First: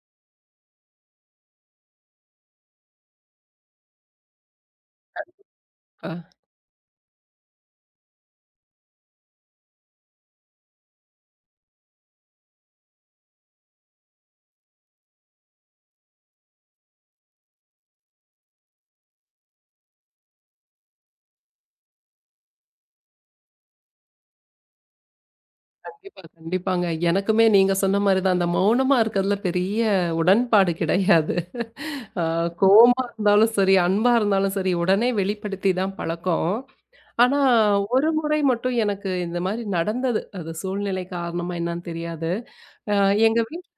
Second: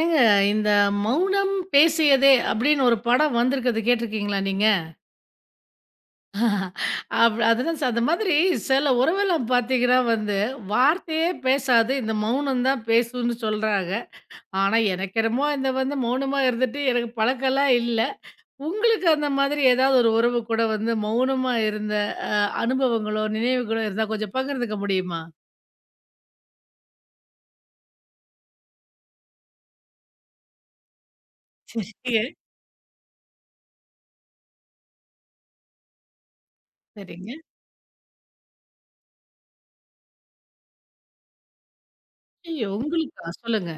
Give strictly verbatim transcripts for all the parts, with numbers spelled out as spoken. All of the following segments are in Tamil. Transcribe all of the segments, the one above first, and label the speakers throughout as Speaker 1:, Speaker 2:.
Speaker 1: ஏங்க, இந்த "மௌனம் பேசியதே" அப்படின்னு ஒரு படம் வந்திருக்குது, கேட்டிருக்கீங்களா நீங்க?
Speaker 2: அ
Speaker 1: அப் அதுதான் ச அந்த மாதிரி சில உறவெல்லாம் பார்த்தீங்கன்னா வந்து, வார்த்தையே பேசாது, இந்த மௌனம் தான் பேசும்ன்னு சொல்றாங்க. ஆனா எனக்கு என்னமோ இந்த வந்து மௌனமா இருந்துட்டு எனக்கு பழக்கம்லாம் இல்ல. உங்களுக்கு அந்த மாதிரி ஏதாவது ஒரு உறவு கூட வந்து மௌனமா இருந்த அ அனுபவங்களோ, நினைவுகளோ இருந்தா கொஞ்சம் பகிர்ந்துக்க முடியுமா?
Speaker 2: கண்டிப்பா, கண்டிப்பாங்க. எனக்குமே நீங்க சொன்ன மாரி தான். அந்த மௌனமா இருக்கிறதுல பெரிய உடன்பாடு கிடையாது.
Speaker 1: சரி.
Speaker 2: அ
Speaker 1: சரிங்க,
Speaker 2: கோவமா இருந்தாலும் சரி, அன்பா இருந்தாலும் சரி, உடனே வெளிப்படுத்தி தான் பழக்கம்.
Speaker 1: சரிங்க.
Speaker 2: ஆனா, ஒரு முறை மட்டும் எனக்கு இந்த மாரி நடந்தது. அது சூழ்நிலை காரணமா என்னன்னு தெரியாது.
Speaker 1: ஐயோ!
Speaker 2: அ
Speaker 1: உங்களுக்கா?
Speaker 2: எங்க வீட்
Speaker 1: சொல்லுங்க.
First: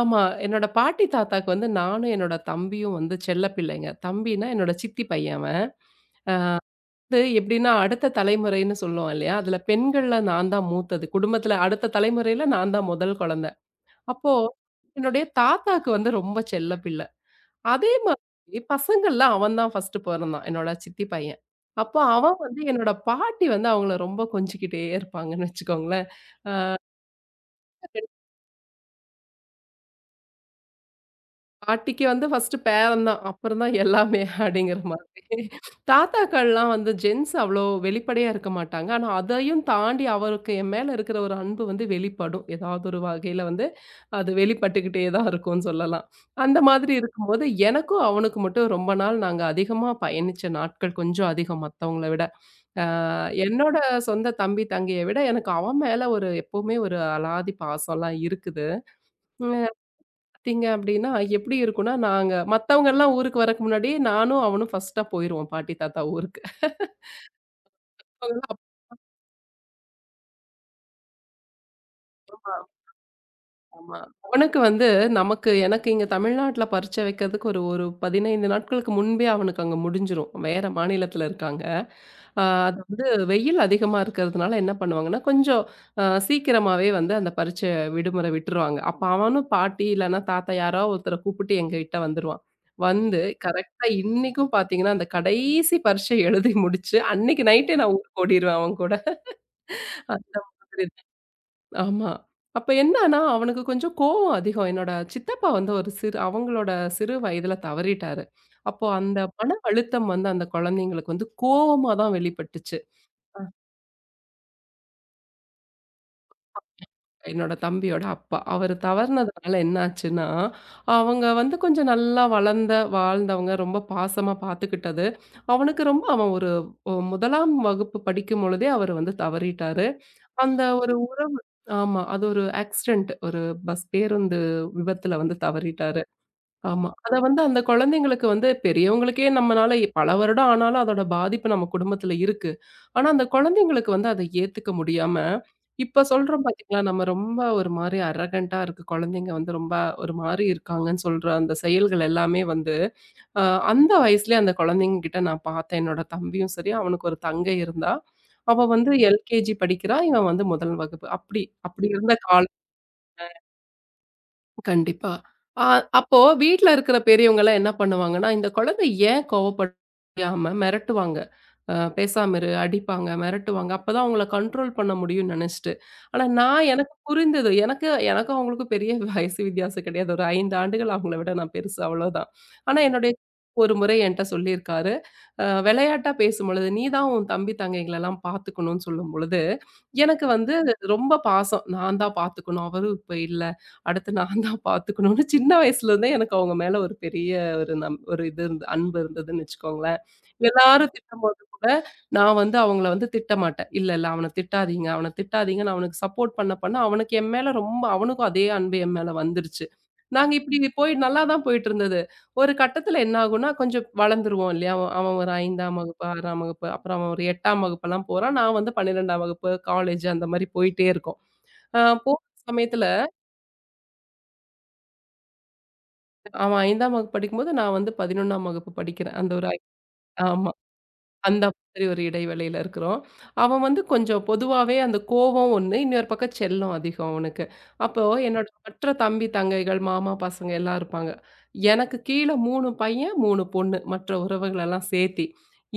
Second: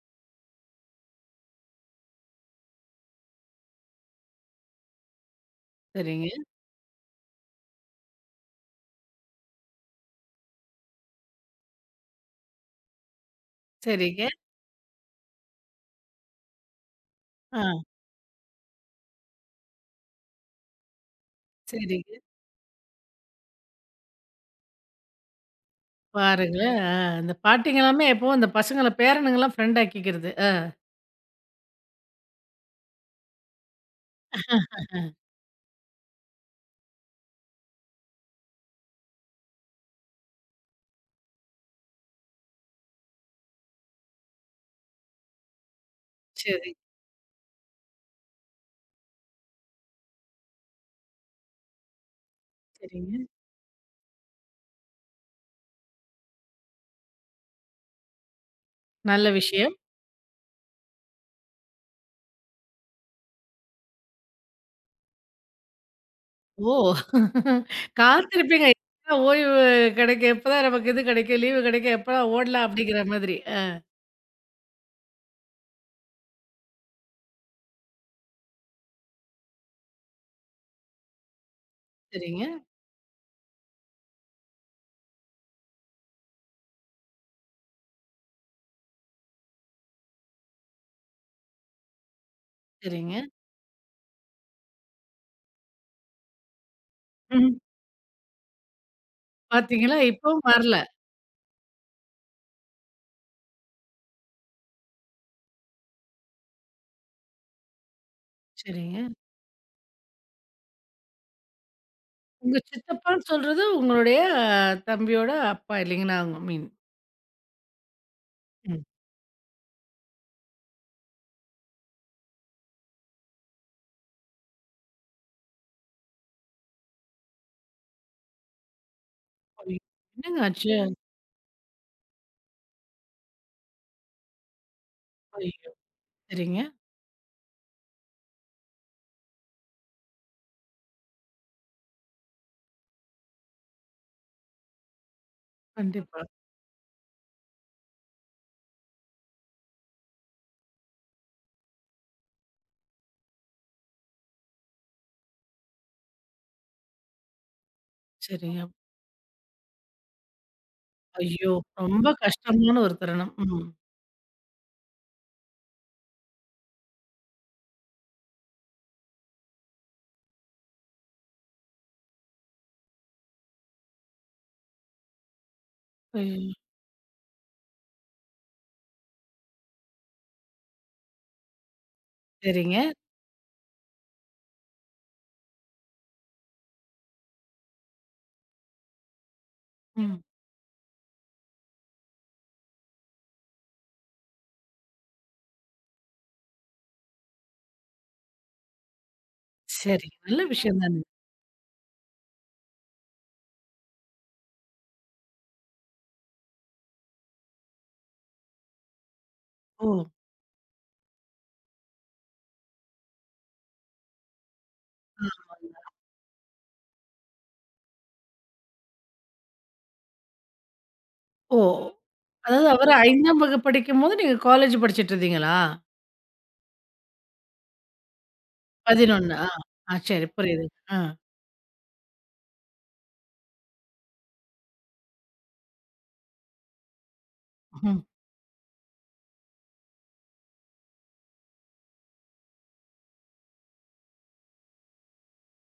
Speaker 2: ஆமா. என்னோட பாட்டி தாத்தாக்கு வந்து நானும் என்னோட தம்பியும் வந்து செல்ல பிள்ளைங்க. தம்பினா என்னோட சித்தி பையன் அவன்.
Speaker 1: சரிங்க,
Speaker 2: அது எப்படின்னா, அடுத்த தலைமுறைன்னு சொல்லுவோம் இல்லையா? அதுல பெண்கள்ல நான் தான் மூத்தது. குடும்பத்துல அடுத்த தலைமுறையில நான் தான் முதல் குழந்த.
Speaker 1: சரிங்க.
Speaker 2: அப்போ, என்னுடைய தாத்தாக்கு வந்து ரொம்ப செல்ல பிள்ளை.
Speaker 1: ஆ,
Speaker 2: அதே மாதிரி பசங்கள்ல அவன் தான் ஃபர்ஸ்ட்டு பொறந்தான். என்னோட சித்தி பையன். அப்போ
Speaker 1: சரிங்க.
Speaker 2: அவன் வந்து என்னோட பாட்டி வந்து அவங்கள ரொம்ப கொஞ்சிக்கிட்டே இருப்பாங்கன்னு வச்சுக்கோங்களேன்.
Speaker 1: பாருங்களேன். ஆ, இந்த பாட்டிங்க எல்லாமே எப்பவும் இந்த பசங்கள பேரனுங்கலாம் ஃப்ரெண்ட் ஆக்கிக்கிறது. ஆஹ.
Speaker 2: பாட்டிக்கு வந்து ஃபர்ஸ்ட்டு பேரன் தான். அப்புறம் தான் எல்லாமே அப்படிங்கிற மாதிரி. தாத்தாக்கள்லாம் வந்து ஜென்ஸ் அவ்வளோ வெளிப்படையா இருக்க மாட்டாங்க. ஆனா, அதையும் தாண்டி அவருக்கு என் மேல இருக்கிற ஒரு அன்பு வந்து வெளிப்படும். ஏதாவது ஒரு வகையில வந்து அது வெளிப்பட்டுக்கிட்டே தான் இருக்கும்னு சொல்லலாம். அந்த
Speaker 1: சரி,
Speaker 2: மாதிரி இருக்கும்போது எனக்கும் அவனுக்கும் மட்டும் ரொம்ப நாள் நாங்க அதிகமா பயணிச்ச நாட்கள் கொஞ்சம் அதிகம் மத்தவங்கள விட. அ
Speaker 1: சரிங்க.
Speaker 2: என்னோட சொந்த தம்பி, தங்கைய விட எனக்கு அவன் மேல ஒரு எப்பவுமே ஒரு அலாதி பாசம்லாம் இருக்குது.
Speaker 1: நல்ல விஷயம்.
Speaker 2: பார்த்தீங்க அப்டின்னா, எப்டி இருக்கும்னா, நாங்க மத்தவங்கலாம் ஊருக்கு வரக்கு முன்னாடியே நானும் அவனும் ஃபர்ஸ்ட்டா போயிருவோம் பாட்டி, தாத்தா ஊருக்கு.
Speaker 1: ஓ!
Speaker 2: அவங்கலாம்
Speaker 1: காத்திருப்பீங்க. எப்படா ஓய்வு கிடைக்கும்? எப்பதான் நமக்கு இது கிடைக்கும்? லீவு கிடைக்கும்? எப்படா ஓடலாம்? அப்படிங்கிற மாதிரி. ஆ,
Speaker 2: ஆமா. அவனுக்கு வந்து நமக்கு எனக்கு இங்க தமிழ்நாட்ல பரீட்சை வைக்கிறதுக்கு ஒரு ஒரு பதினைந்து நாட்களுக்கு முன்பே அவனுக்கு அங்க முடிஞ்சிரும். வேற மாநிலத்தில இருக்காங்க. ஆ
Speaker 1: சரிங்க,
Speaker 2: அது வந்து வெயில் அதிகமா இருக்கிறதுனால என்ன பண்ணுவாங்கன்னா, கொஞ்சம் அ சீக்கிரமாவே வந்து அந்த பரீட்ச விடுமுறை விட்டுருவாங்க. அப்ப அவனும் பாட்டி இல்லன்னா தாத்தா யாரோ ஒருத்தர கூப்பிட்டு எங்ககிட்ட வந்துருவான். வந்து
Speaker 1: சரிங்க.
Speaker 2: கரெக்ட்டா இன்னைக்கும் பார்த்தீங்கன்னா, அந்த கடைசி பரீட்சை எழுதி முடிச்சு, அன்னைக்கு
Speaker 1: ம்.
Speaker 2: நைட்டே நான் ஊருக்கு ஓடிருவேன் அவன் கூட.
Speaker 1: பார்த்தீங்களா?
Speaker 2: அந்த
Speaker 1: இப்பவும் வரல.
Speaker 2: மாதிரி. ஆமா. அப்ப என்னன்னா, அவனுக்கு கொஞ்சம் கோவம் அதிகம். என்னோட சித்தப்பா வந்து ஒரு சிறு அவங்களோட சிறு வயதில தவறிட்டாரு. அப்போ
Speaker 1: சரிங்க.
Speaker 2: அந்த மன அழுத்தம் வந்து அந்த குழந்தைங்களுக்கு வந்து கோவமா தான்
Speaker 1: உங்க
Speaker 2: வெளிப்பட்டுச்சு.
Speaker 1: சித்தப்பான்னு சொல்றது உங்களுடைய ஆ, தம்பியோட அப்பா இல்லைங்களா? அவங்க மீன்.
Speaker 2: என்னோட தம்பியோட அப்பா. அவரு
Speaker 1: ம்.
Speaker 2: தவறுனதுனால என்னாச்சுன்னா, அவங்க வந்து கொஞ்சம் நல்லா வளர்ந்த, வாழ்ந்தவங்க. ரொம்ப பாசமா பார்த்துக்கிட்டது. அவனுக்கு ரொம்ப அவன் ஒரு ஒ 1ஆம் வகுப்பு படிக்கும் பொழுதே அவரு வந்து
Speaker 1: ஐயோ!
Speaker 2: தவறிட்டாரு.
Speaker 1: என்னங்க
Speaker 2: அந்த
Speaker 1: ஆச்சு?
Speaker 2: ஒரு உறவு ஆமா. அது ஒரு ஆக்சிடென்ட். ஒரு பஸ் பேருந்து விபத்துல வந்து
Speaker 1: ஐயோ!
Speaker 2: தவறிட்டாரு.
Speaker 1: சரிங்க.
Speaker 2: ஆமா. அத வந்து அந்த குழந்தைங்களுக்கு வந்து பெரியவங்களுக்கே நம்மனால இ- பல வருடம் ஆனாலும் அதோட பாதிப்பு நம்ம குடும்பத்துல இருக்கு. ஆனா, அந்த குழந்தைங்களுக்கு வந்து அத ஏத்துக்க முடியாம, இப்ப
Speaker 1: கண்டிப்பா.
Speaker 2: சொல்றோம் பாத்தீங்களா, நம்ம ரொம்ப ஒரு மாரி அரகன்ட்டா இருக்கு. குழந்தைங்க வந்து ரொம்ப ஒரு மாரி இருக்காங்கன்னு சொல்ற அந்த செயல்கள் எல்லாமே வந்து, அ அந்த வயசுலயே அந்த குழந்தைங்க கிட்ட நான் பாத்தேன். என்னோட தம்பியும் சரி, அவனுக்கு ஒரு தங்கை இருந்தா.
Speaker 1: சரிங்க.
Speaker 2: அவ வந்து எல்கேஜி படிக்கிறா. இவன் வந்து முதல் வகுப்பு. அப்படி
Speaker 1: ஐயோ!
Speaker 2: அப்படி
Speaker 1: ரொம்ப
Speaker 2: இருந்த கால
Speaker 1: கஷ்டமான ஒரு தருணம். ம்.
Speaker 2: கண்டிப்பா. அ அப்போ வீட்ல இருக்கிற பெரியவங்கலாம் என்ன பண்ணுவாங்கன்னா, இந்த குழந்தை ஏன் கோவப்படாம மிரட்டுவாங்க. அ பேசாம இரு, அடிப்பாங்க, மிரட்டுவாங்க. அப்பதான் அவங்கள கண்ட்ரோல் பண்ண முடியும்னு நெனச்சுட்டு. ஆனா
Speaker 1: ம்.
Speaker 2: நான் எனக்கு புரிந்தது. எனக்கு எனக்கும் அவங்களுக்கும் பெரிய வயசு வித்தியாசம் கிடையாது. ஒரு ஐந்து ஆண்டுகள் அவங்கள விட நான் பெருசு அவ்வளோதான். ஆனா
Speaker 1: சரிங்க.
Speaker 2: என்னுடைய ஒரு முறை என்ட்ட சொல்லியிருக்காரு. அ விளையாட்டா பேசும்பொழுது, "நீ தான் உன் தம்பி தங்கைங்களலாம் பார்த்துக்கணும்னு" சொல்லும்பொழுது,
Speaker 1: ம்.
Speaker 2: எனக்கு வந்து ரொம்ப பாசம். நான் தான் பார்த்துக்கணும், அவரும் இப்ப இல்ல. அடுத்து நான் தான் பார்த்துக்கணும்னு சின்ன வயசுலேருந்தே எனக்கு அவங்க மேல ஒரு பெரிய ஒரு நம் ஒரு இது இருந்து அன்பு இருந்ததுன்னு வச்சுக்கோங்களேன்.
Speaker 1: சரி. நல்ல விஷயம்
Speaker 2: எல்லாரும்
Speaker 1: தானே.
Speaker 2: திட்டும்போது கூட நான் வந்து அவங்கள வந்து திட்ட மாட்டேன். "இல்ல, இல்ல அவன திட்டாதீங்க, அவன திட்டாதீங்கன்னு" அவனுக்கு சப்போர்ட் பண்ண பண்ண அவனுக்கு என் மேல ரொம்ப அவனுக்கும் அதே அன்பு என் மேல வந்துருச்சு.
Speaker 1: ஓ!
Speaker 2: நாங்க இப்படி போய் நல்லா தான் போயிட்டுருந்தது. ஒரு கட்டத்தில என்ன ஆகும்னா, கொஞ்சம் வளர்ந்துருவோம் இல்லையா? அவன் அவன் ஒரு
Speaker 1: ஆ.
Speaker 2: 5ஆம் வகுப்பு, 6ஆம் வகுப்பு, அப்புறம் அவன் ஒரு 8ஆம் வகுப்பெல்லாம் போறான். நான் வந்து 12ஆம் வகுப்பு, காலேஜ் அந்த மாரி போயிட்டே இருக்கோம்.
Speaker 1: ஓ!
Speaker 2: அ போற
Speaker 1: அதாவது
Speaker 2: சமயத்தில
Speaker 1: அவரு 5ஆம் வகுப்பு படிக்கும்போது, நீங்க காலேஜ் படிச்சுட்டு இருந்தீங்களா?
Speaker 2: ஆமா. 5ஆம் வகுப்பு படிக்கும்போது, நான் வந்து 11ஆம் வகுப்பு படிக்கிறேன். அந்த
Speaker 1: பதினொன்று
Speaker 2: ஒரு
Speaker 1: ஆ.
Speaker 2: ஐ-
Speaker 1: ஆ, சரி
Speaker 2: ஆமா.
Speaker 1: புரியுது. ஆ.
Speaker 2: அந்த மாதிரி ஒரு இடைவெளியில இருக்கிறோம். அவன் வந்து கொஞ்சம் பொதுவாவே அந்த கோவம் ஒண்ணு, இன்னொரு பக்கம் செல்லம் அதிகம் அவனுக்கு. அப்போ
Speaker 1: ம்.
Speaker 2: என்னோட மற்ற தம்பி, தங்கைகள், மாமா பசங்க எல்லாம் இருப்பாங்க. எனக்கு கீழ மூணு பையன், மூணு பொண்ணு. மற்ற உறவுகள் எல்லாம் சேர்த்தி.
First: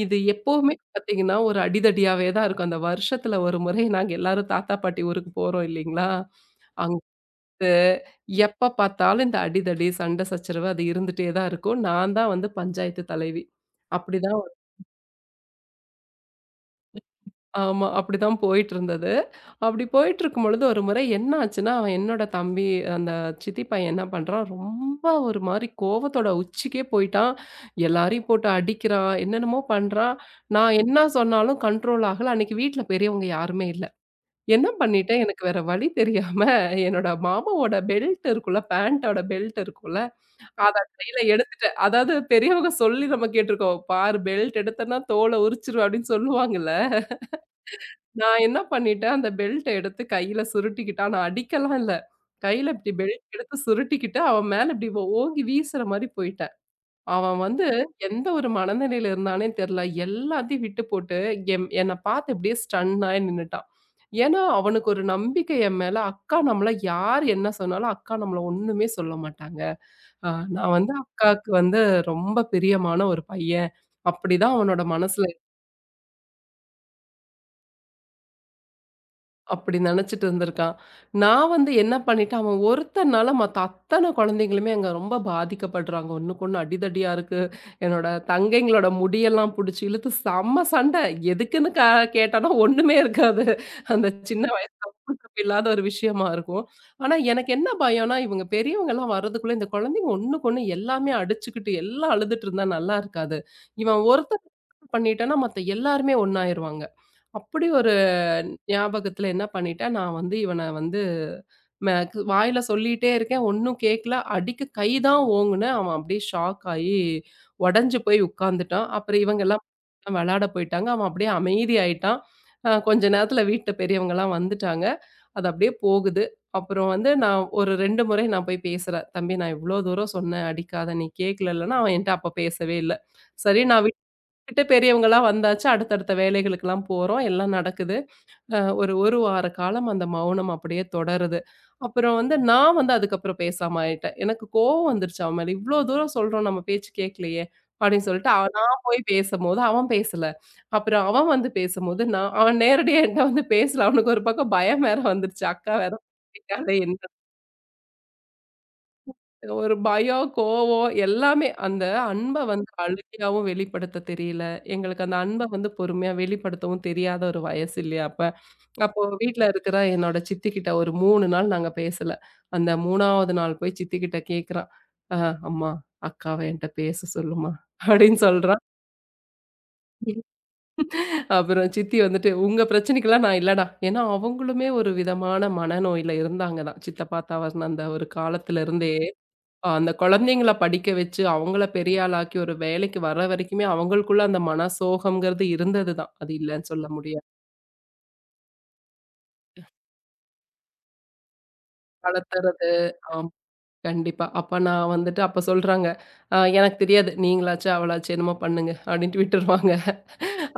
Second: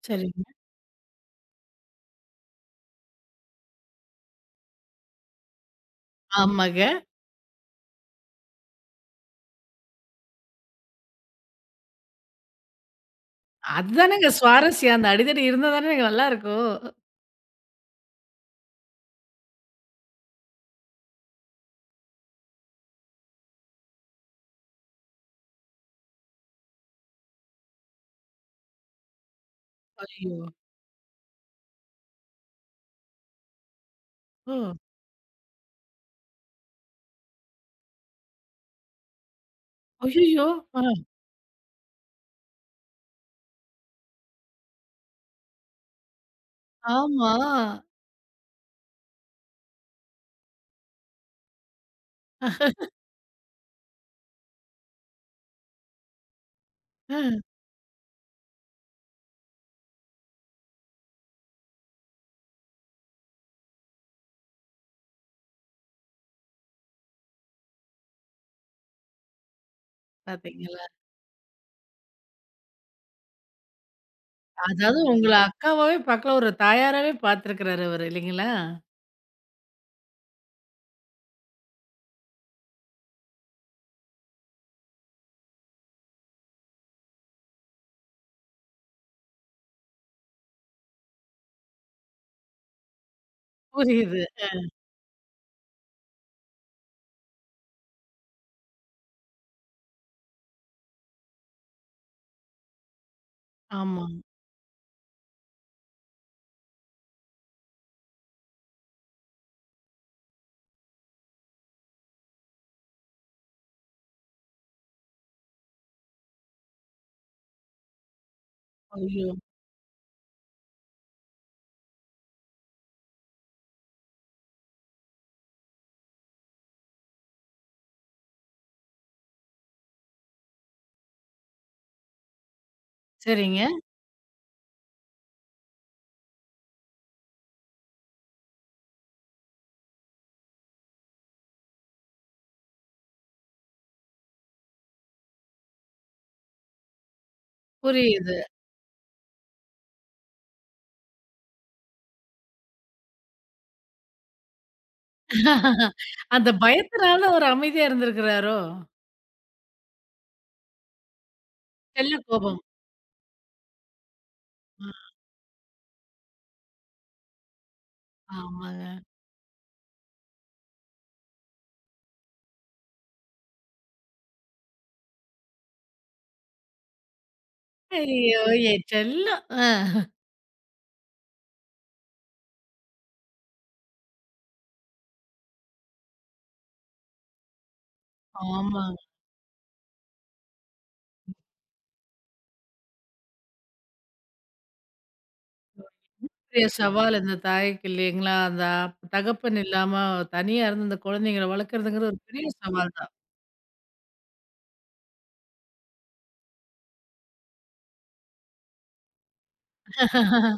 Speaker 2: இது
Speaker 1: சரிங்க.
Speaker 2: எப்பவுமே பார்த்தீங்கன்னா, ஒரு அடிதடியாவே தான் இருக்கும். அந்த வருஷத்துல ஒரு முறை நாங்க எல்லாரும் தாத்தா, பாட்டி ஊருக்கு போறோம் இல்லீங்களா?
Speaker 1: ஆமாங்க.
Speaker 2: வந்து எப்ப பார்த்தாலும் இந்த அடிதடி, சண்டை சச்சரவு அது இருந்துட்டே தான் இருக்கும். நான் தான் வந்து பஞ்சாயத்து தலைவி.
Speaker 1: அதுதானேங்க
Speaker 2: அப்படிதான்
Speaker 1: சுவாரஸ்யம். அந்த அடிதடி இருந்தா தானே நல்லாருக்கும்.
Speaker 2: ஆமா. அப்படிதான் போயிட்டுருந்தது. அப்படி போயிட்டுருக்கும்பொழுது ஒரு முறை என்ன ஆச்சுன்னா, அவன் என்னோட தம்பி அந்த சித்தி பையன் என்ன பண்றான், ரொம்ப ஒரு மாரி கோவத்தோட உச்சிக்கே போயிட்டான். எல்லாரையும் போட்டு அடிக்கிறான், என்னென்னமோ பண்றான்.
Speaker 1: ஐயோ!
Speaker 2: நான் என்ன சொன்னாலும் கண்ட்ரோல் ஆகல. அன்னைக்கு வீட்ல பெரியவங்க யாருமே இல்ல.
Speaker 1: ஓ!
Speaker 2: என்ன பண்ணிட்டேன், எனக்கு வேற வழி தெரியாம என்னோட மாமாவோட பெல்ட் இருக்குல்ல, பேண்டோட பெல்ட் இருக்குல்ல
Speaker 1: ஐய்யயோ!
Speaker 2: அத
Speaker 1: ஆ.
Speaker 2: கையில எடுத்துட்டேன். அதாவது பெரியவங்க சொல்லி நம்ம கேட்டுருக்கோம். "பாரு பெல்ட் எடுத்தன்னா தோல உரிச்சுருவேன்" அப்படின்னு சொல்லுவாங்கல்ல.
Speaker 1: ஆமா.
Speaker 2: நான் என்ன பண்ணிட்டேன், அந்த பெல்ட்ட எடுத்து கையில சுருட்டிக்கிட்டு ஆனா அடிக்கலாம் இல்ல. கையில இப்படி பெல்ட் எடுத்து சுருட்டிக்கிட்டு, அவன் மேல இப்படி ஓ ஓங்கி வீசுற மாரி போயிட்டேன். அவன்
Speaker 1: ஆ.
Speaker 2: வந்து எந்த ஒரு மனநிலையில இருந்தானே தெரியல. எல்லாத்தையும் விட்டு போட்டு எம் என்ன பார்த்து இப்படியே ஸ்டன் ஆயி நின்னுட்டான். ஏன்னா, அவனுக்கு ஒரு நம்பிக்கை என் மேல. அக்கா நம்மள யார் என்ன சொன்னாலும், அக்கா நம்மள ஒண்ணுமே சொல்ல மாட்டாங்க. ஆ நான்
Speaker 1: பாத்தீங்களா?
Speaker 2: வந்து அக்காக்கு வந்து ரொம்ப பிரியமான ஒரு பையன். அப்படிதான் அவனோட
Speaker 1: அதாவது
Speaker 2: மனசுல
Speaker 1: உங்கள அக்காவாவே பாக்கல, ஒரு தாயாராவே பாத்துருக்கிறாரு அவரு இல்லைங்களா?
Speaker 2: அப்படி நெனச்சுட்டு இருந்திருக்கான். நான் வந்து என்ன பண்ணிட்டேன், அவன் ஒருத்தனால மத்த அத்தன குழந்தைங்களுமே அங்க ரொம்ப பாதிக்கப்படுறாங்க. ஒண்ணுக்கொண்ணு அடிதடியா இருக்கு. என்னோட தங்கைங்களோட முடியெல்லாம் புடிச்சு இழுத்து செம்ம சண்டை. எதுக்குன்னு க கேட்டானா ஒண்ணுமே இருக்காது. அந்த
Speaker 1: புரியுது.
Speaker 2: சின்ன கூட்டமைப்பு இல்லாத ஒரு விஷயமா இருக்கும். ஆனா எனக்கு என்ன பயம்னா, இவங்க பெரியவங்கலாம் வர்றதுக்குள்ள இந்த குழந்தைங்க ஒண்ணுக்கொண்ணு எல்லாமே அடிச்சுக்கிட்டு, எல்லாம் அழுதுட்டு இருந்தா நல்லா இருக்காது. இவன்
Speaker 1: ஆமா.
Speaker 2: ஒருத்தன் பண்ணிட்டான்னா மத்த எல்லாருமே ஒண்ணாயிருவாங்க. அப்படி ஒரு ஞாபகத்துல என்ன பண்ணிட்டேன், நான் வந்து இவன வந்து ம க் வாயில சொல்லிட்டே இருக்கேன். ஒண்ணும் கேட்கல. அடிக்கு கை தான் ஓங்குனேன். அவன் அப்படியே ஷாக் ஆயி உடைஞ்சு போய் உட்கார்ந்துட்டான். அப்புறம்
Speaker 1: ஐயோ!
Speaker 2: இவங்கலாம் விளையாட போயிட்டாங்க. அவன் அப்படியே அமைதியாயிட்டான். அ கொஞ்ச நேரத்துல வீட்ல பெரியவங்கலாம் வந்துட்டாங்க. அது அப்படியே போகுது. அப்புறம் வந்து நான் ஒரு ரெண்டு முறை நான் போய் பேசுறேன். "தம்பி நான் இவ்ளோ தூரம் சொன்னேன், அடிக்காத. நீ கேட்கலலன்னா" அவன் என்ட்ட அப்ப பேசவே இல்ல. சரி
Speaker 1: சரிங்க.
Speaker 2: நான் வீ விட்டு பெரியவங்களா வந்தாச்சு. அடுத்தடுத்த வேலைகளுக்கெல்லாம் போறோம். எல்லாம் நடக்குது. அ ஒரு, 1 வார காலம் அந்த மௌனம் அப்படியே தொடருது. அப்புறம் வந்து நான் வந்து அதுக்கப்புறம் பேசாம ஆயிட்டேன். எனக்கு கோவம் வந்துருச்சு அவன் மேல. "இவ்ளோ தூரம் சொல்றோம் நம்ம பேச்சு கேட்கலையே!" அப்படின்னு சொல்லிட்டு
Speaker 1: புரியுது.
Speaker 2: அவ நான் போய் பேசும்போது அவன் பேசல. அப்புறம் அவன் வந்து பேசும்போது நான் அவன் நேரடியா என்ட்ட வந்து பேசல. அவனுக்கு ஒரு பக்கம் பயம் வேற வந்துருச்சு. அக்கா வேற
Speaker 1: அந்த பயத்தினால ஒரு அமைதியா இருந்திருக்கிறாரோ?
Speaker 2: ஒரு பயம், கோவம் எல்லாமே அந்த
Speaker 1: செல்ல
Speaker 2: அன்ப
Speaker 1: கோபம்.
Speaker 2: வந்து அழுகையாவும் வெளிப்படுத்த தெரியல. எங்களுக்கு
Speaker 1: அ
Speaker 2: அந்த அன்ப வந்து பொறுமையா வெளிப்படுத்தவும் தெரியாத ஒரு வயசு இல்லையா அப்ப.
Speaker 1: ஆமாங்க.
Speaker 2: அப்போ வீட்ல இருக்கிற என்னோட சித்திக்கிட்ட ஒரு மூணு நாள் நாங்க பேசல. அந்த 3வது நாள் போய் சித்திக்கிட்ட கேட்குறான். "அ அம்மா அக்காவ என்ட்ட பேச சொல்லுமா" அப்படின்னு
Speaker 1: ஐயோ!
Speaker 2: சொல்றான்.
Speaker 1: என் செல்லம். அ.
Speaker 2: அப்புறம் சித்தி வந்துட்டு, "உங்க பிரச்சனைக்கெல்லாம் நான் இல்லடா." ஏன்னா அவங்களுமே ஒரு விதமான மனநோயில இருந்தாங்க தான். சித்தப்பா தவறின அந்த ஒரு காலத்துல இருந்தே
Speaker 1: ஆமாங்க.
Speaker 2: அந்த குழந்தைங்கள படிக்க வச்சு, அவங்கள பெரிய ஆளாக்கி ஒரு வேலைக்கு வர வரைக்குமே அவங்களுக்குள்ள அந்த மனசோகம்ங்கிறது இருந்தது தான். அது
Speaker 1: பெரிய
Speaker 2: இல்லன்னு சொல்ல
Speaker 1: சவால்
Speaker 2: முடியாது.
Speaker 1: இந்த தாய்க்கு இல்லைங்களா? அந்த அப் தகப்பன் இல்லாம தனியா இருந்து இந்த குழந்தைங்கள வளர்க்குறதுங்கிறது ஒரு பெரிய
Speaker 2: வளர்த்துறது.
Speaker 1: சவால் தான்.
Speaker 2: ஆம். கண்டிப்பா. அப்ப நான் வந்துட்டு அப்ப சொல்றாங்க, "அ எனக்கு தெரியாது. நீங்களாச்சு, அவளாச்சு என்னமோ பண்ணுங்க" அப்படின்ட்டு விட்டுருவாங்க.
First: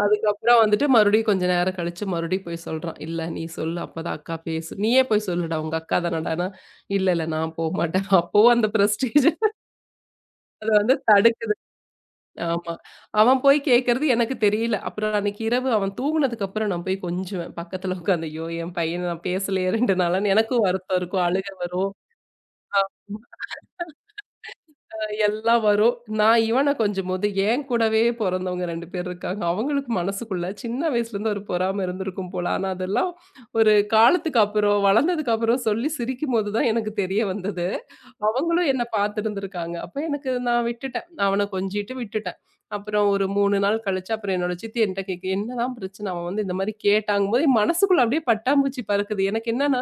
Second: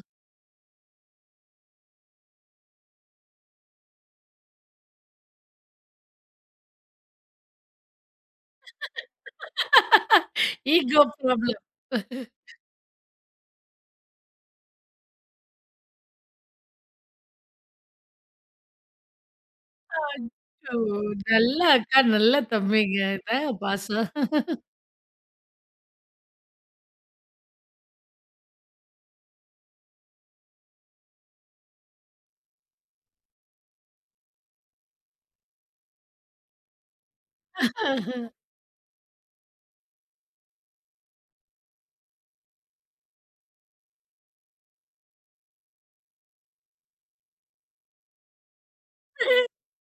Speaker 2: அதுக்கப்புறம் வந்துட்டு மறுபடியும் கொஞ்ச நேரம் கழிச்சு மறுபடியும் போய் சொல்றான். "இல்ல நீ சொல்லு. அப்பதான் அக்கா பேசும். நீயே போய் சொல்லுடா. உங்க அக்கா தானடான்னா." "இல்ல, இல்ல நான் போமாட்டேன்." அப்பவும் அந்த பிரஸ்டீஜ் அத வந்து
Speaker 1: ஈகோ ப்ராப்ளம்.
Speaker 2: தடுக்குது. ஆமா. அவன் போய் கேட்கறது எனக்கு தெரியல. அப்புறம் அன்னைக்கு இரவு அவன் தூங்குனதுக்கு அப்புறம் நான் போய் கொஞ்சுவேன். பக்கத்துல உட்காந்து, ஐயோ! என் பையன நான் பேசலையே இரண்டு நாளான்னு எனக்கும்
Speaker 1: ஓ!
Speaker 2: வருத்தம் இருக்கும். அழுக
Speaker 1: நல்ல
Speaker 2: வரும்.
Speaker 1: அக்கா, நல்ல தம்பிங்க.
Speaker 2: ஆமா
Speaker 1: இதாங்க பாசம்.
Speaker 2: எல்லாம் வரும். நான் இவன கொஞ்சும்போது, என் கூடவே பொறந்தவங்க ரெண்டு பேர் இருக்காங்க. அவங்களுக்கு மனசுக்குள்ள சின்ன வயசுலேருந்து ஒரு பொறாம இருந்திருக்கும் போல. ஆனா அதெல்லாம் ஒரு காலத்துக்கு அப்புறம், வளர்ந்ததுக்கு அப்புறம் சொல்லி சிரிக்கும்போது தான் எனக்கு தெரிய வந்தது. அவங்களும் என்ன பார்த்துருந்துருக்காங்க. அப்ப எனக்கு நான் விட்டுட்டேன். அவன கொஞ்சிட்டு விட்டுட்டேன். அப்புறம் ஒரு மூணு நாள் கழிச்சு, அப்புறம் என்னோட சித்தி என்ட்ட கேட்கு, "என்னதான் பிரச்சனை? அவன் வந்து இந்த மாரி கேட்டாங்கும்போது" என் மனசுக்குள்ள அப்படியே பட்டாம்பூச்சி பறக்குது. எனக்கு என்னன்னா,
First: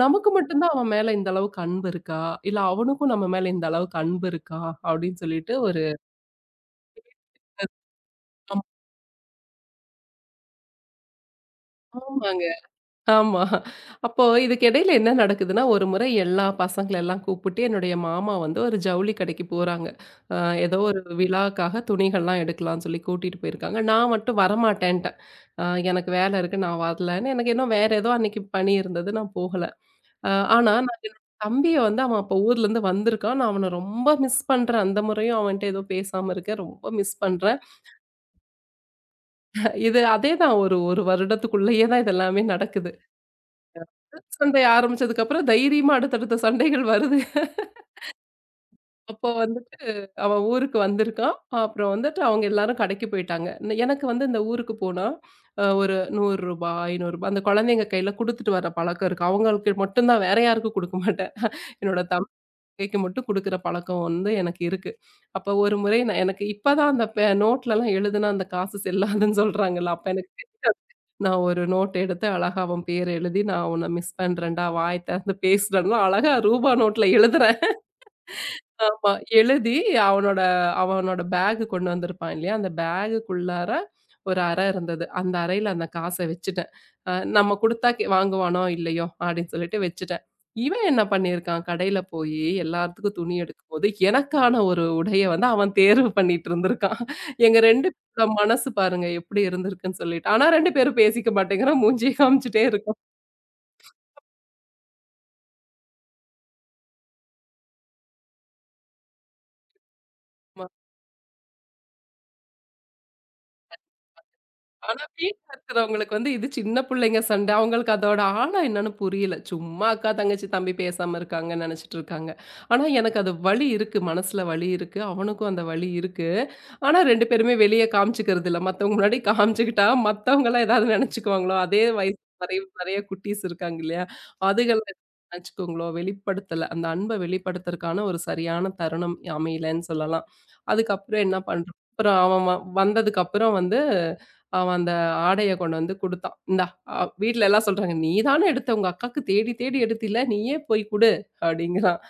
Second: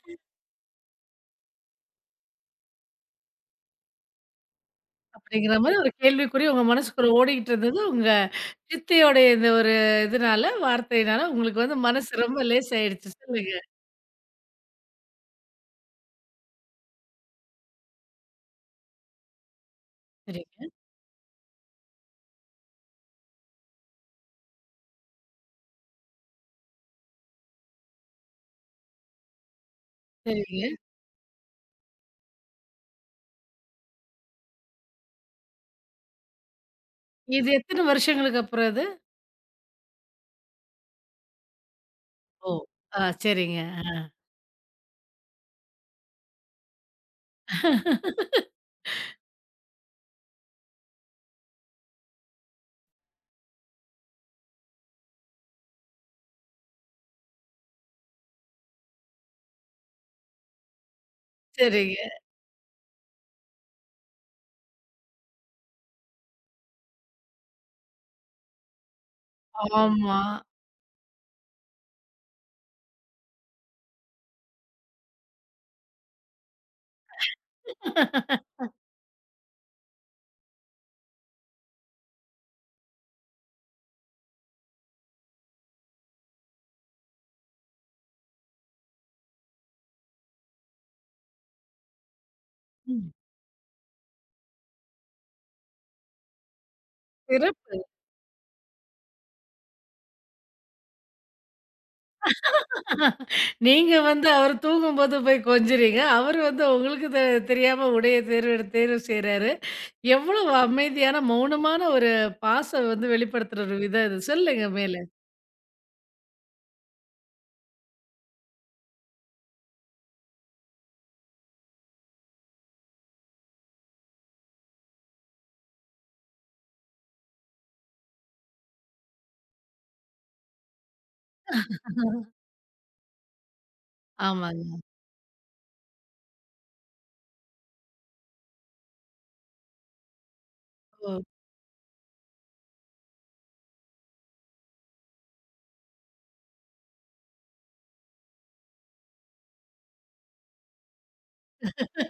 Speaker 2: நமக்கு மட்டும் தான் அவன் மேல இந்த அளவுக்கு அன்பு இருக்கா? இல்ல அவனுக்கும் நம்ம மேல இந்த அளவுக்கு அன்பு இருக்கா? அப்படின்னு சொல்லிட்டு
Speaker 1: அப்படிங்கிற மாரி
Speaker 2: ஒரு
Speaker 1: ஒரு கேள்விக்குறி உங்க மனசுக்குள்ள ஓடிக்கிட்டு இருந்தது உங்க சித்தியோடைய இந்த ஒரு இதுனால, வார்த்தையினால உங்களுக்கு வந்து மனசு ரொம்ப
Speaker 2: ஆமாங்க.
Speaker 1: லேசாயிடுச்சு.
Speaker 2: ஆமா.
Speaker 1: சொல்லுங்க.
Speaker 2: அப்போ இதுக்கு இடையில என்ன நடக்குதுன்னா, ஒரு முறை எல்லா பசங்களெல்லாம் கூப்பிட்டு என்னுடைய மாமா வந்து ஒரு ஜவுளி கடைக்கு போறாங்க. அ
Speaker 1: சரிங்க,
Speaker 2: ஏதோ ஒரு விழாக்காக துணிகள்லாம் எடுக்கலான்னு சொல்லி கூட்டிட்டு போயிருக்காங்க. நான் மட்டும் வரமாட்டேன்ட்டேன். அ எனக்கு வேலை இருக்கு, நான் வரலன்னு. எனக்கு இன்னும் வேற ஏதோ அன்னைக்கு பணி இருந்தது, நான் போகல. அ
Speaker 1: சரிங்க.
Speaker 2: ஆனா நான் என்னோட தம்பிய வந்து அவன் அப்போ ஊர்லேருந்து வந்திருக்கான். நான் அவன ரொம்ப மிஸ் பண்றேன். அந்த முறையும் அவன்ட்ட ஏதோ பேசாம இருக்கேன். ரொம்ப மிஸ்
Speaker 1: இது
Speaker 2: பண்றேன்.
Speaker 1: எத்தன வருஷங்களுக்கு அப்புறம் இது?
Speaker 2: இது அதே தான் ஒரு 1 வருடத்துக்குள்ளேயே தான் இது எல்லாமே
Speaker 1: ஓ!
Speaker 2: நடக்குது.
Speaker 1: ஆ, சரிங்க. ஆ,
Speaker 2: சண்டை ஆரம்பிச்சதுக்கப்புறம் தைரியமா அடுத்தடுத்த சண்டைகள் வருது. அப்போ வந்து அவன் ஊருக்கு வந்திருக்கான். அப்புறம் வந்துட்டு அவங்க எல்லாரும் கடைக்கு போயிட்டாங்க. ந- எனக்கு வந்து இந்த ஊருக்கு போனா, அ ஒரு ரூ. நூறு ஐநூ ரூ. அந்த குழந்தைங்க கையில குடுத்துட்டு வர பழக்கம் இருக்கு. அவங்களுக்கு மட்டும் தான் வேற யாருக்கும் குடுக்க மாட்டேன்.
Speaker 1: சரிங்க.
Speaker 2: என்னோட தம்பி கைக்கு மட்டும் குடுக்குற பழக்கம் வந்து எனக்கு இருக்கு. அப்ப ஒரு முறை நான் எனக்கு இப்ப தான் அந்த பெ நோட்லலாம் எழுதுனா அந்த காசு செல்லாதுன்னு சொல்றாங்கல்ல. அப்ப
Speaker 1: ஆமா.
Speaker 2: எனக்கு தெரியாது. நான் ஒரு நோட் எடுத்து அழகா அவன் பேர் எழுதி, "நான் உன்ன மிஸ் பண்றேன்டா, வாய் திறந்து பேசுறேன்லாம்" அழகா ரூபா நோட்ல எழுதுறேன். ஆமா. எழுதி அவனோட அவனோட பேக் கொண்டு வந்திருப்பான் இல்லையா? அந்த பேகுக்குள்ளார ஒரு அறை இருந்தது. அந்த அறையில அந்த காச வச்சுட்டேன். அ நம்ம குடுத்தா கே வாங்குவானோ, இல்லையோ அப்படின்னு சொல்லிட்டு வச்சுட்டேன். இவன் என்ன பண்ணியிருக்கான், கடையில போயி
Speaker 1: ம்.
Speaker 2: எல்லாத்துக்கும் துணி எடுக்கும்போது, எனக்கான ஒரு உடைய வந்து அவன் தேர்வு பண்ணிட்டு இருந்திருக்கான். எங்க
Speaker 1: சிறப்பு.
Speaker 2: ரெண்டு பேரோட மனசு பாருங்க எப்படி இருந்திருக்குன்னு சொல்லிட்டு. ஆனா ரெண்டு பேரும் பேசிக்க மாட்டேங்கிறோம். மூஞ்சிய காமிச்சுட்டே இருக்கோம்.
Speaker 1: நீங்க வந்து அவர் தூங்கும்போது போய் கொஞ்சுறீங்க. அவர் வந்து உங்களுக்கு தெ தெரியாம உடைய தேர்வு தேர்வு செய்றாரு. எவ்வளவு அமைதியான, மௌனமான ஒரு பாசம் வந்து வெளிப்படுத்துற ஒரு விதம் இது. சொல்லுங்க மேல.
Speaker 2: ஆனா வீட்ல இருக்கிறவங்களுக்கு வந்து இது சின்ன புள்ளைங்க சண்டை. அவங்களுக்கு அதோட ஆழம் என்னன்னு புரியல. சும்மா அக்கா, தங்கச்சி, தம்பி பேசாம இருக்காங்கன்னு நெனச்சுட்டு இருக்காங்க. ஆனா எனக்கு அது வலி இருக்கு. மனசுல வலி இருக்கு. அவனுக்கும் அந்த வலி இருக்கு. ஆனா ரெண்டு பேருமே வெளிய காமிச்சுக்கிறது இல்ல. மத்தவங்க முன்னாடி காமிச்சுக்கிட்டா மத்தவங்கலாம் ஏதாவது நெனச்சுக்குவாங்களோ? அதே வயசு நெறைய நெறைய குட்டீஸ் இருக்காங்க இல்லையா?
Speaker 1: ஆமாங்க.
Speaker 2: அதுகள்லாம் நெனச்சுக்குங்களோ? வெளிப்படுத்தல. அந்த அன்ப வெளிப்படுத்துறதுக்கான ஒரு சரியான தருணம் அமையலன்னு சொல்லலாம்.
Speaker 1: ஓ!
Speaker 2: அதுக்கப்புறம் என்ன பண்றோம்? அப்புறம் அவன் வ வந்ததுக்கப்புறம் வந்து அவன் அந்த ஆடைய கொண்டு வந்து குடுத்தான். "இந்தா" அ வீட்ல எல்லாம் சொல்றாங்க. "நீ தானே எடுத்த உங்க அக்காக்கு தேடி தேடி எடுத்தில்ல. நீயே போய் குடு" அப்படிங்கிறான்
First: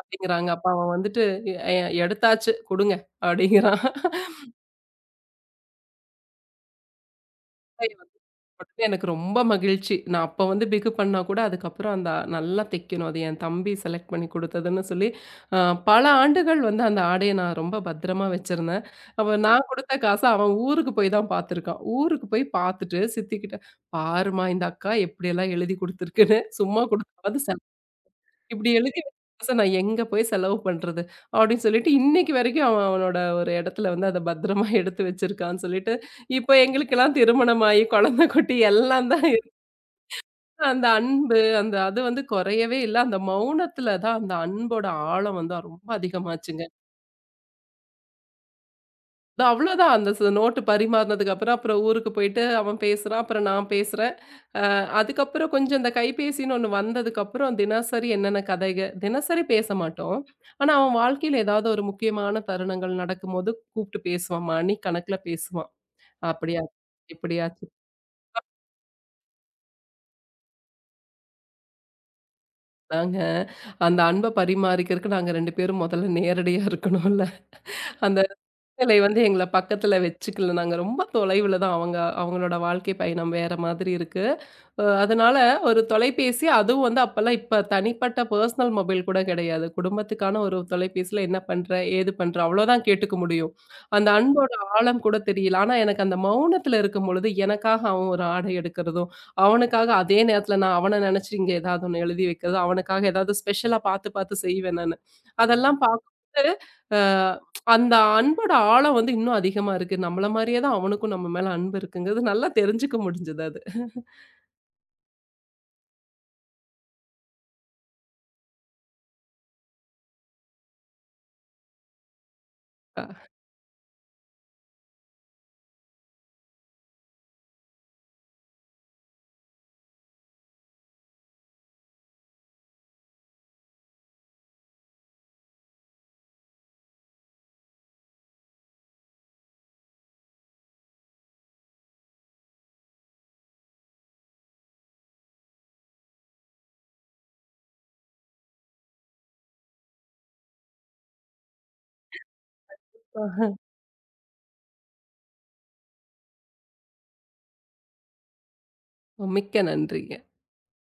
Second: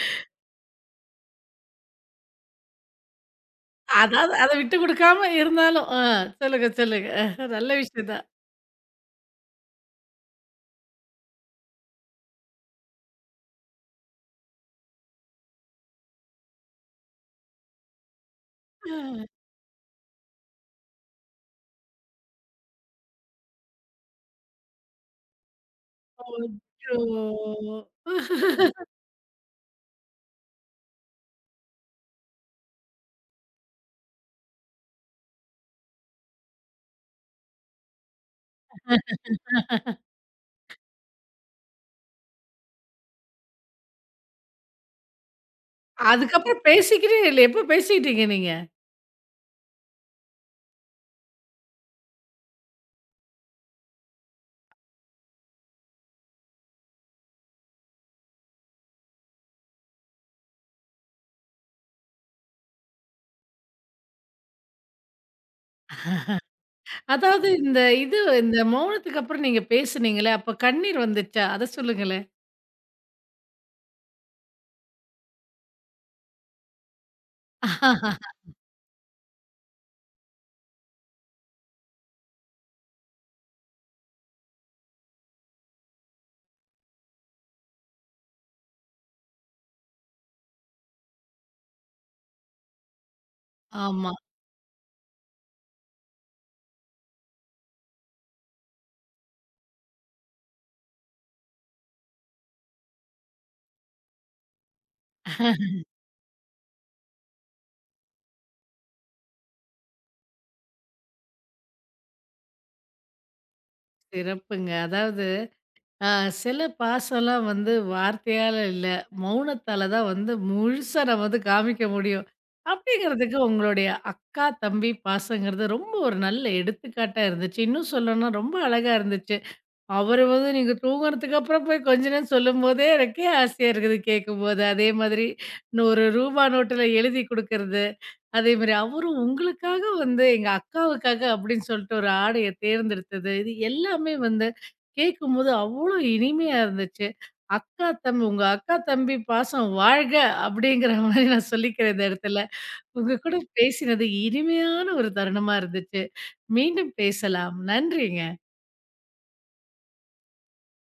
Speaker 2: அப்படிங்கிறாங்க. அப்ப அவன் வந்துட்டு, "எ எ- எடுத்தாச்சு குடுங்க" அப்படிங்கிறான்.
Speaker 1: அதாவது அத விட்டு குடுக்காம இருந்தாலும். ஆ, சொல்லுங்க, சொல்லுங்க. அஹ், நல்ல விஷயம் தான்.
Speaker 2: உடனே எனக்கு ரொம்ப மகிழ்ச்சி. நான் அப்ப வந்து பிகு பண்ணா கூட, அதுக்கப்புறம் அந்த நல்லா தைக்கணும். அது என் தம்பி செலக்ட் பண்ணி குடுத்ததுன்னு சொல்லி, அ பல ஆண்டுகள் வந்து அந்த ஆடைய நான் ரொம்ப பத்திரமா வச்சிருந்தேன். அப்ப நான் குடுத்த காச அவன் ஊருக்கு போய் தான் பார்த்துருக்கான். ஊருக்கு போய் பார்த்துட்டு சித்திக்கிட்ட, "பாரும்மா இந்த அக்கா எப்படியெல்லாம் எழுதி குடுத்துருக்குன்னு." சும்மா
Speaker 1: அச்சோ!
Speaker 2: குடுத்தாவது இப்படி எழுதி வச்ச காச நான் எங்க போய் செலவு பண்றது? அப்படின்னு சொல்லிட்டு இன்னைக்கு வரைக்கும் அவன் அவனோட ஒரு இடத்துல வந்து அத பத்திரமா எடுத்து வச்சிருக்கான்னு சொல்லிட்டு, இப்போ எங்களுக்கெல்லாம் திருமணமாயி, குழந்தை குட்டி எல்லாம் தான் இருக்கு. அந்த அன்பு, அந்த அது வந்து குறையவே இல்ல. அந்த மௌனத்துல தான் அந்த அன்போட ஆழம் வந்து ரொம்ப அதிகமாச்சுங்க.
Speaker 1: அதுக்கப்புறம் பேசிக்கிறே இல்ல. எப்ப பேசிட்டீங்க நீங்க?
Speaker 2: அவ்வளோதான் அந்த ச நோட்டு பரிமாறுனதுக்கு அப்புறம், அப்புறம் ஊருக்கு போயிட்டு அவன் பேசுறான், அப்புறம் நான் பேசுறேன். அதுக்கப்புறம் கொஞ்சம் இந்த கைபேசின்னு ஒண்ணு வந்ததுக்கப்புறம் தினசரி என்னென்ன கதைக தினசரி பேச மாட்டோம். ஆனா, அவன் வாழ்க்கையில ஏதாவது ஒரு முக்கியமான தருணங்கள் நடக்கும்போது கூப்பிட்டு பேசுவான். மணிக்கணக்குல பேசுவான். அப்படியா?
Speaker 1: அதாவது
Speaker 2: இப்படியாச்சு.
Speaker 1: இந்த இது இந்த மௌனத்துக்கு அப்புறம் நீங்க பேசுனீங்களே, அப்ப கண்ணீர் வந்துச்சா? அத சொல்லுங்களேன்.
Speaker 2: நாங்க அந்த அன்ப பரிமாறிக்கிறதுக்கு நாங்க ரெண்டு பேரும் முதல்ல நேரடியா இருக்கணும்ல. அந்த சிலை வந்து எங்கள பக்கத்துல வச்சுக்கல. நாங்க ரொம்ப தொலைவுல தான் அவங்க அவங்களோட வாழ்க்கை பயணம் வேற மாதிரி இருக்கு. அ அதனால ஒரு தொலைபேசி அதுவும் வந்து அப்பலாம் இப்ப தனிப்பட்ட பர்சனல் மொபைல் கூட கிடையாது. குடும்பத்துக்கான ஒரு தொலைபேசில என்ன பண்ற? ஏது பண்ற? அவ்ளோதான் கேட்டுக்க முடியும். அந்த
Speaker 1: ஆமா.
Speaker 2: அன்போட ஆழம் கூட தெரியல. ஆனா எனக்கு அந்த மௌனத்துல இருக்கும்பொழுது, எனக்காக அவன் ஒரு ஆடை எடுக்கிறதும், அவனுக்காக அதே நேரத்துல நான் அவன நினைச்சு இங்க ஏதாவது ஒண்ணு எழுதி வைக்கிறதும், அவனுக்காக ஏதாவது ஸ்பெஷலா பார்த்து பார்த்து செய்வேன் நானு. அதெல்லாம் பார்க்கும்போது, அ அந்த அன்போட ஆழம் வந்து இன்னும் அதிகமா இருக்கு. நம்மள மாரியே தான் அவனுக்கும் நம்ம மேல அன்பு இருக்குங்கிறது நல்லா தெரிஞ்சுக்க முடிஞ்சது அது.
Speaker 1: சிறப்புங்க. அதாவது ஆ, சில பாசம்லாம் வந்து வார்த்தையால இல்ல, மௌனத்தால தான் வந்து முழுசா நம்ம வந்து காமிக்க முடியும். அப்படிங்கிறதுக்கு உங்களுடைய அக்கா, தம்பி பாசங்கிறது ரொம்ப ஒரு நல்ல எடுத்துக்காட்டா இருந்துச்சு. இன்னும் சொல்லணும்னா ரொம்ப அழகா இருந்துச்சு. அவரு வந்து நீங்க தூங்குறதுக்கு அப்புறம் போய் கொஞ்ச நேரம் சொல்லும்போதே எனக்கே ஆசையா இருக்குது கேட்கும்போது. அதே மாதிரி இன்னும் ஒரு ரூபா நோட்டுல எழுதி குடுக்கறது. அதே மாரி அவரும் உங்களுக்காக வந்து எங்க அக்காவுக்காக அப்படின்னு சொல்லிட்டு ஒரு ஆடைய தேர்ந்தெடுத்தது. இது எல்லாமே வந்து கேட்கும்போது அவ்வளோ இனிமையா இருந்துச்சு. அக்கா தம்பி, உங்க அக்கா தம்பி பாசம் வாழ்க! அப்படிங்கிற மாரி நான் சொல்லிக்கிறேன் இந்த இடத்துல. உங்க கூட
Speaker 2: ஆஹா.
Speaker 1: பேசினது இனிமையான ஒரு தருணமா இருந்துச்சு. மீண்டும் பேசலாம். நன்றிங்க.
Speaker 2: மிக்க நன்றி.